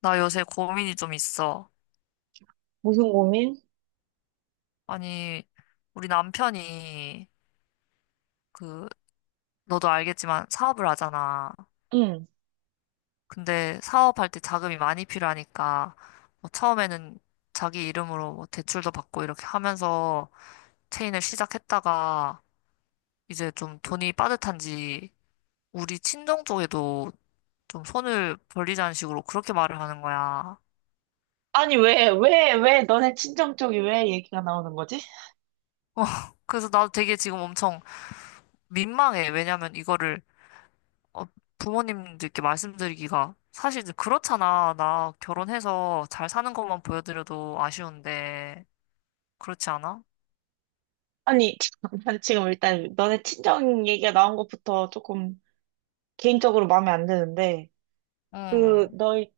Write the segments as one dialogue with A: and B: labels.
A: 나 요새 고민이 좀 있어.
B: 무슨 고민?
A: 아니, 우리 남편이, 그, 너도 알겠지만 사업을 하잖아.
B: 응.
A: 근데 사업할 때 자금이 많이 필요하니까, 뭐 처음에는 자기 이름으로 뭐 대출도 받고 이렇게 하면서 체인을 시작했다가, 이제 좀 돈이 빠듯한지, 우리 친정 쪽에도 좀 손을 벌리자는 식으로 그렇게 말을 하는 거야.
B: 아니, 왜 너네 친정 쪽이 왜 얘기가 나오는 거지?
A: 어, 그래서 나도 되게 지금 엄청 민망해. 왜냐면 이거를 어, 부모님들께 말씀드리기가 사실 이제 그렇잖아. 나 결혼해서 잘 사는 것만 보여드려도 아쉬운데 그렇지 않아?
B: 아니, 난 지금 일단 너네 친정 얘기가 나온 것부터 조금 개인적으로 마음에 안 드는데, 그,
A: 응,
B: 너희,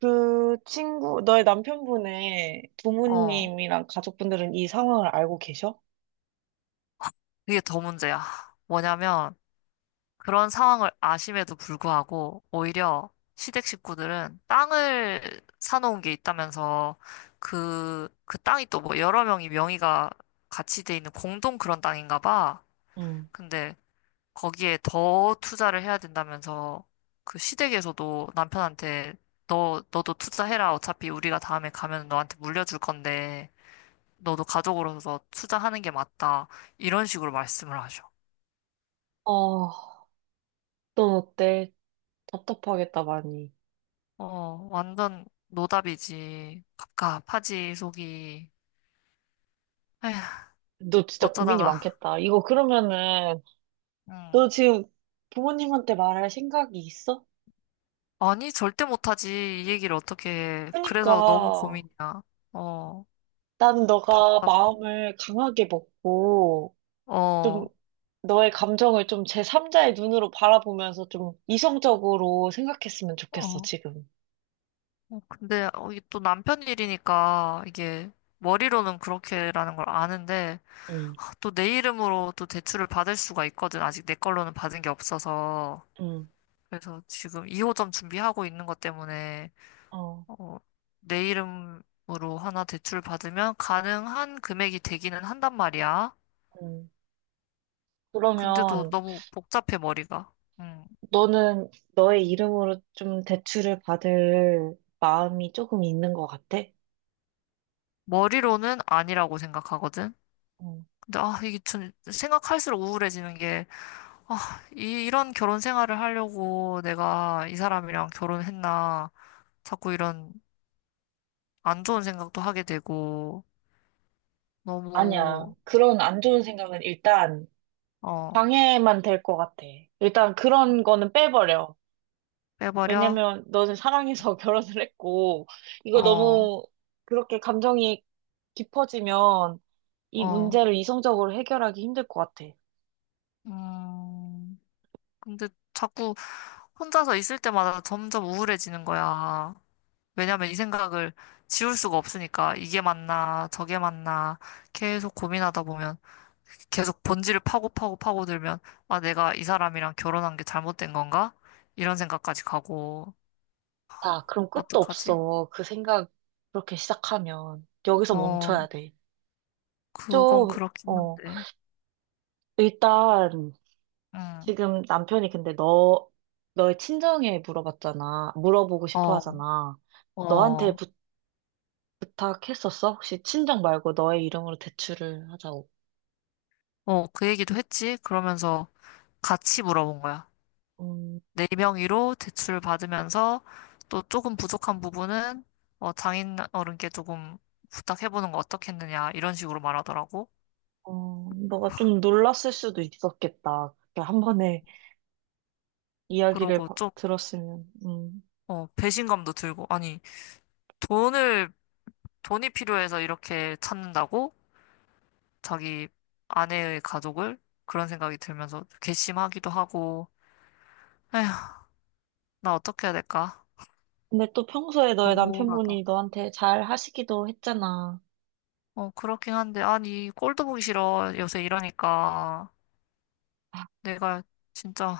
B: 그 친구, 너의 남편분의
A: 어,
B: 부모님이랑 가족분들은 이 상황을 알고 계셔?
A: 이게 더 문제야. 뭐냐면 그런 상황을 아심에도 불구하고 오히려 시댁 식구들은 땅을 사놓은 게 있다면서 그 땅이 또 뭐 여러 명이 명의가 같이 돼 있는 공동 그런 땅인가 봐.
B: 응.
A: 근데 거기에 더 투자를 해야 된다면서 그 시댁에서도 남편한테 너도 투자해라. 어차피 우리가 다음에 가면 너한테 물려줄 건데 너도 가족으로서 투자하는 게 맞다. 이런 식으로 말씀을 하셔.
B: 어, 넌 어때? 답답하겠다, 많이.
A: 어, 완전 노답이지. 갑갑하지, 속이. 에휴,
B: 너 진짜 고민이
A: 어쩌다가.
B: 많겠다. 이거 그러면은,
A: 응.
B: 너 지금 부모님한테 말할 생각이 있어?
A: 아니, 절대 못하지. 이 얘기를 어떻게 해. 그래서 너무
B: 그러니까.
A: 고민이야. 어,
B: 난 너가
A: 답답,
B: 마음을 강하게 먹고, 좀,
A: 어,
B: 너의 감정을 좀 제삼자의 눈으로 바라보면서 좀 이성적으로 생각했으면 좋겠어,
A: 어.
B: 지금.
A: 어, 근데 이게 또 남편 일이니까 이게 머리로는 그렇게라는 걸 아는데
B: 응,
A: 아, 또내 이름으로 또 대출을 받을 수가 있거든. 아직 내 걸로는 받은 게 없어서.
B: 응,
A: 그래서 지금 2호점 준비하고 있는 것 때문에
B: 어,
A: 어, 내 이름으로 하나 대출 받으면 가능한 금액이 되기는 한단 말이야.
B: 응.
A: 근데도
B: 그러면
A: 너무 복잡해 머리가. 음.
B: 너는 너의 이름으로 좀 대출을 받을 마음이 조금 있는 것 같아?
A: 머리로는 아니라고 생각하거든.
B: 응.
A: 근데 아, 이게 좀 생각할수록 우울해지는 아, 이런 결혼 생활을 하려고 내가 이 사람이랑 결혼했나. 자꾸 이런 안 좋은 생각도 하게 되고,
B: 아니야.
A: 너무,
B: 그런 안 좋은 생각은 일단
A: 어,
B: 방해만 될 것 같아. 일단 그런 거는 빼버려.
A: 빼버려?
B: 왜냐면 너는 사랑해서 결혼을 했고, 이거
A: 어,
B: 너무 그렇게 감정이 깊어지면 이
A: 어,
B: 문제를 이성적으로 해결하기 힘들 것 같아.
A: 음. 근데 자꾸 혼자서 있을 때마다 점점 우울해지는 거야. 왜냐면 이 생각을 지울 수가 없으니까. 이게 맞나, 저게 맞나. 계속 고민하다 보면. 계속 본질을 파고 파고 파고들면, 아, 내가 이 사람이랑 결혼한 게 잘못된 건가? 이런 생각까지 가고,
B: 아, 그럼 끝도
A: 어떡하지?
B: 없어. 그 생각 그렇게 시작하면 여기서
A: 어,
B: 멈춰야 돼.
A: 그건
B: 좀,
A: 그렇긴
B: 어,
A: 한데,
B: 일단
A: 응,
B: 지금 남편이 근데 너, 너의 친정에 물어봤잖아. 물어보고 싶어
A: 어,
B: 하잖아. 너한테
A: 어,
B: 부탁했었어? 혹시 친정 말고 너의 이름으로 대출을 하자고.
A: 어, 그 얘기도 했지? 그러면서 같이 물어본 거야.
B: 음,
A: 네 명의로 대출을 받으면서 또 조금 부족한 부분은 어, 장인 어른께 조금 부탁해보는 거 어떻겠느냐, 이런 식으로 말하더라고.
B: 어, 너가 좀 놀랐을 수도 있었겠다. 그렇게 한 번에 이야기를
A: 그러고 좀,
B: 들었으면. 음.
A: 어, 배신감도 들고, 아니, 돈을 돈이 필요해서 이렇게 찾는다고? 자기 아내의 가족을? 그런 생각이 들면서 괘씸하기도 하고, 에휴, 나 어떻게 해야 될까?
B: 근데 또 평소에 너의
A: 너무 우울하다.
B: 남편분이 너한테 잘 하시기도 했잖아.
A: 어, 그렇긴 한데, 아니, 꼴도 보기 싫어. 요새 이러니까. 내가 진짜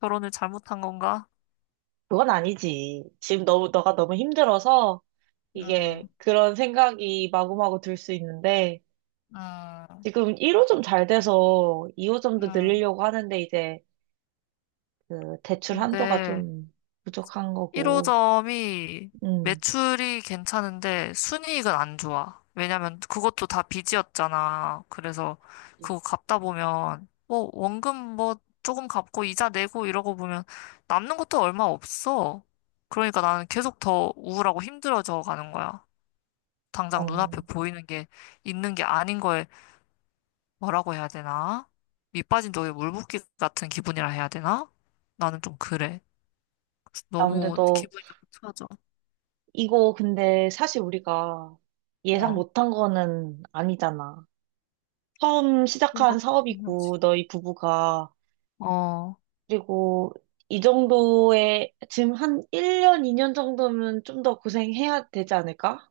A: 결혼을 잘못한 건가?
B: 그건 아니지. 지금 너무, 너가 너무 힘들어서 이게
A: 음,
B: 그런 생각이 마구마구 들 수 있는데
A: 음,
B: 지금 1호점 잘 돼서 2호점도
A: 음.
B: 늘리려고 하는데 이제 그 대출 한도가
A: 근데,
B: 좀 부족한 거고.
A: 1호점이
B: 음.
A: 매출이 괜찮은데 순이익은 안 좋아. 왜냐면 그것도 다 빚이었잖아. 그래서 그거 갚다 보면 뭐 원금 뭐 조금 갚고 이자 내고 이러고 보면 남는 것도 얼마 없어. 그러니까 나는 계속 더 우울하고 힘들어져 가는 거야. 당장
B: 어.
A: 눈앞에 보이는 게 있는 게 아닌 거에 뭐라고 해야 되나? 밑 빠진 독에 물 붓기 같은 기분이라 해야 되나? 나는 좀 그래. 그래서
B: 아, 근데
A: 너무
B: 너
A: 기분이 나빠. 져
B: 이거 근데 사실 우리가 예상 못한 거는 아니잖아. 처음 시작한
A: 그렇게 해야지.
B: 사업이고, 너희 부부가.
A: 어,
B: 그리고 이 정도의, 지금 한 1년, 2년 정도면 좀 더 고생해야 되지 않을까?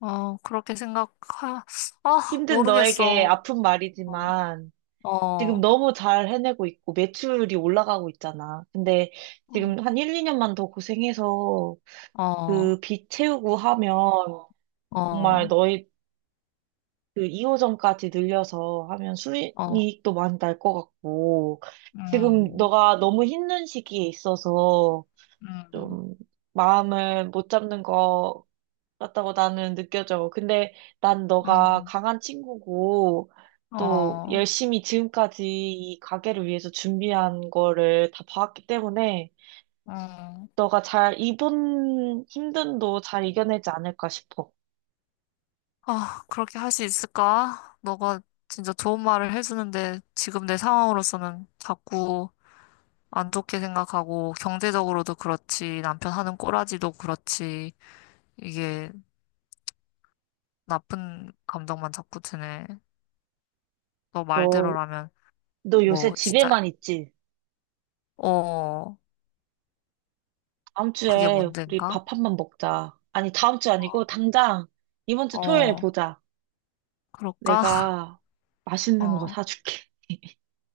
A: 어, 아,
B: 힘든 너에게
A: 모르겠어.
B: 아픈
A: 어,
B: 말이지만, 지금
A: 어,
B: 너무 잘 해내고 있고, 매출이 올라가고 있잖아. 근데
A: 어,
B: 지금 한 1, 2년만 더 고생해서
A: 어,
B: 그 빚 채우고 하면, 정말
A: 어,
B: 너희 그 2호점까지 늘려서 하면
A: 어,
B: 수익도 많이 날 것 같고, 지금
A: 음,
B: 너가 너무 힘든 시기에 있어서
A: 음,
B: 좀 마음을 못 잡는 것 같다고 나는 느껴져. 근데 난 너가
A: 음,
B: 강한 친구고, 또
A: 어,
B: 열심히 지금까지 이 가게를 위해서 준비한 거를 다 봐왔기 때문에,
A: 음.
B: 너가 잘, 이번 힘듦도 잘 이겨내지 않을까 싶어.
A: 아, 그렇게 할 수 있을까? 너가 진짜 좋은 말을 해주는데 지금 내 상황으로서는 자꾸 안 좋게 생각하고 경제적으로도 그렇지, 남편 하는 꼬라지도 그렇지, 이게 나쁜 감정만 자꾸 드네. 너
B: 너,
A: 말대로라면.
B: 너 요새
A: 뭐, 진짜,
B: 집에만 있지?
A: 어,
B: 다음
A: 그게
B: 주에 우리
A: 문제인가?
B: 밥 한 번 먹자. 아니, 다음 주 아니고
A: 어,
B: 당장 이번 주 토요일에
A: 어,
B: 보자.
A: 그럴까?
B: 내가 맛있는 거
A: 어,
B: 사줄게.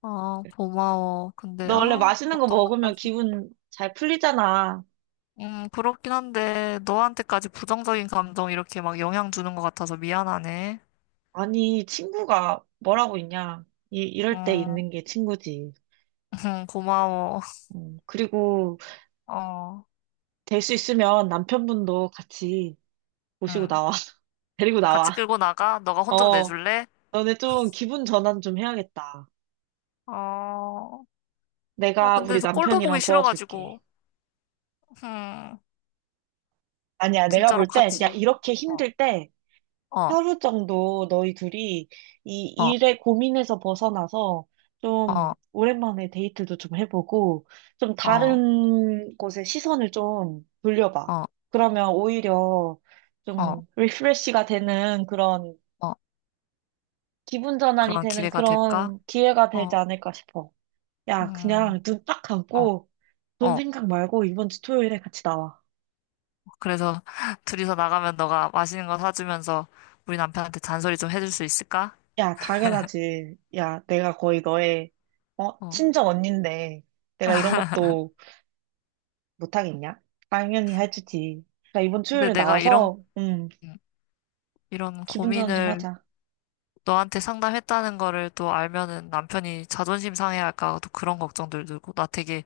A: 아, 고마워. 근데,
B: 너 원래
A: 아,
B: 맛있는 거
A: 너또
B: 먹으면
A: 만나서.
B: 기분 잘 풀리잖아.
A: 그렇긴 한데, 너한테까지 부정적인 감정 이렇게 막 영향 주는 것 같아서 미안하네.
B: 아니, 친구가 뭐라고 있냐. 이럴 때
A: 음,
B: 있는 게 친구지.
A: 고마워.
B: 그리고
A: 어,
B: 될 수 있으면 남편분도 같이 모시고
A: 응
B: 나와. 데리고
A: 같이
B: 나와.
A: 끌고 나가? 너가 혼 좀
B: 어,
A: 내줄래?
B: 너네 좀 기분 전환 좀 해야겠다.
A: 어, 아,
B: 내가
A: 근데
B: 우리
A: 저 꼴도
B: 남편이랑
A: 보기
B: 도와줄게.
A: 싫어가지고, 음,
B: 아니야, 내가
A: 진짜로
B: 볼 땐, 야,
A: 같이.
B: 이렇게
A: 어,
B: 힘들 때
A: 어,
B: 하루 정도 너희 둘이 이
A: 어,
B: 일의 고민에서 벗어나서 좀
A: 어,
B: 오랜만에 데이트도 좀 해보고 좀
A: 어,
B: 다른 곳에 시선을 좀 돌려봐.
A: 어,
B: 그러면 오히려
A: 어.
B: 좀 리프레시가 되는 그런
A: 어.
B: 기분 전환이
A: 그런
B: 되는
A: 기회가 될까?
B: 그런 기회가 되지
A: 어,
B: 않을까 싶어. 야,
A: 음,
B: 그냥 눈 딱
A: 어,
B: 감고 돈
A: 어.
B: 생각 말고 이번 주 토요일에 같이 나와.
A: 그래서 둘이서 나가면 너가 맛있는 거 사주면서 우리 남편한테 잔소리 좀 해줄 수 있을까?
B: 야, 당연하지. 야, 내가 거의 너의, 어,
A: 어.
B: 친정 언니인데, 내가 이런 것도 못하겠냐? 당연히 해주지. 나 이번
A: 근데
B: 토요일에
A: 내가 이런,
B: 나와서,
A: 음, 이런
B: 기분 전환 좀
A: 고민을
B: 하자.
A: 너한테 상담했다는 거를 또 알면은 남편이 자존심 상해할까 또 그런 걱정들 들고 나 되게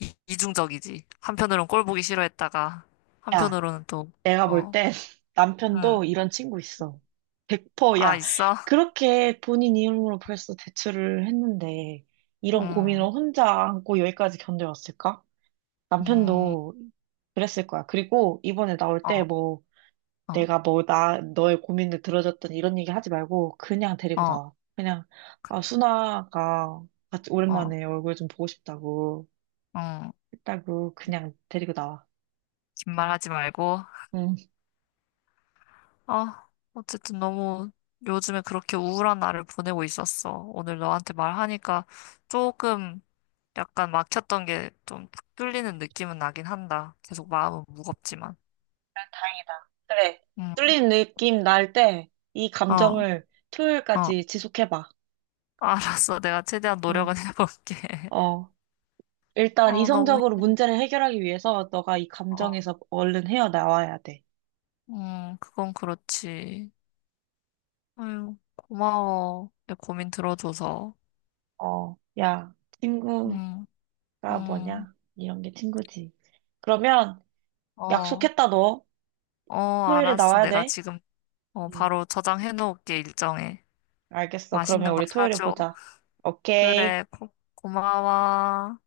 A: 이중적이지. 한편으론 꼴 보기 싫어했다가
B: 야,
A: 한편으로는 또,
B: 내가 볼
A: 어,
B: 땐
A: 응,
B: 남편도 이런 친구 있어. 100%,
A: 아,
B: 야,
A: 있어?
B: 그렇게 본인 이름으로 벌써 대출을 했는데, 이런 고민을
A: 응
B: 혼자 안고 여기까지 견뎌왔을까?
A: 음,
B: 남편도 그랬을 거야. 그리고 이번에 나올 때
A: 어,
B: 뭐,
A: 어,
B: 내가 뭐, 나, 너의 고민을 들어줬더니 이런 얘기 하지 말고, 그냥 데리고
A: 어,
B: 나와. 그냥, 아,
A: 그냥,
B: 순아가 같이
A: 어,
B: 오랜만에 얼굴 좀 보고 싶다고
A: 응.
B: 했다고, 그냥 데리고 나와.
A: 긴 말하지 말고.
B: 응.
A: 아, 어쨌든 너무 요즘에 그렇게 우울한 날을 보내고 있었어. 오늘 너한테 말하니까 조금 약간 막혔던 게 좀 탁 뚫리는 느낌은 나긴 한다. 계속 마음은 무겁지만.
B: 난 다행이다. 그래.
A: 응,
B: 뚫린 느낌 날 때, 이
A: 어,
B: 감정을
A: 어.
B: 토요일까지 지속해봐.
A: 알았어. 내가 최대한
B: 어,
A: 노력은 해볼게.
B: 어. 일단
A: 어, 너무
B: 이성적으로
A: 힘든데.
B: 문제를 해결하기 위해서 너가 이
A: 어,
B: 감정에서 얼른 헤어나와야 돼.
A: 그건 그렇지. 아유, 고마워. 내 고민 들어줘서.
B: 어, 야, 친구가
A: 응, 응,
B: 뭐냐? 이런 게 친구지. 그러면,
A: 어,
B: 약속했다, 너.
A: 어,
B: 토요일에
A: 알았어.
B: 나와야
A: 내가
B: 돼.
A: 지금 어,
B: 응.
A: 바로 저장해 놓을게, 일정에.
B: 알겠어. 그러면
A: 맛있는 거
B: 우리 토요일에
A: 사줘.
B: 보자.
A: 그래,
B: 오케이.
A: 고마워.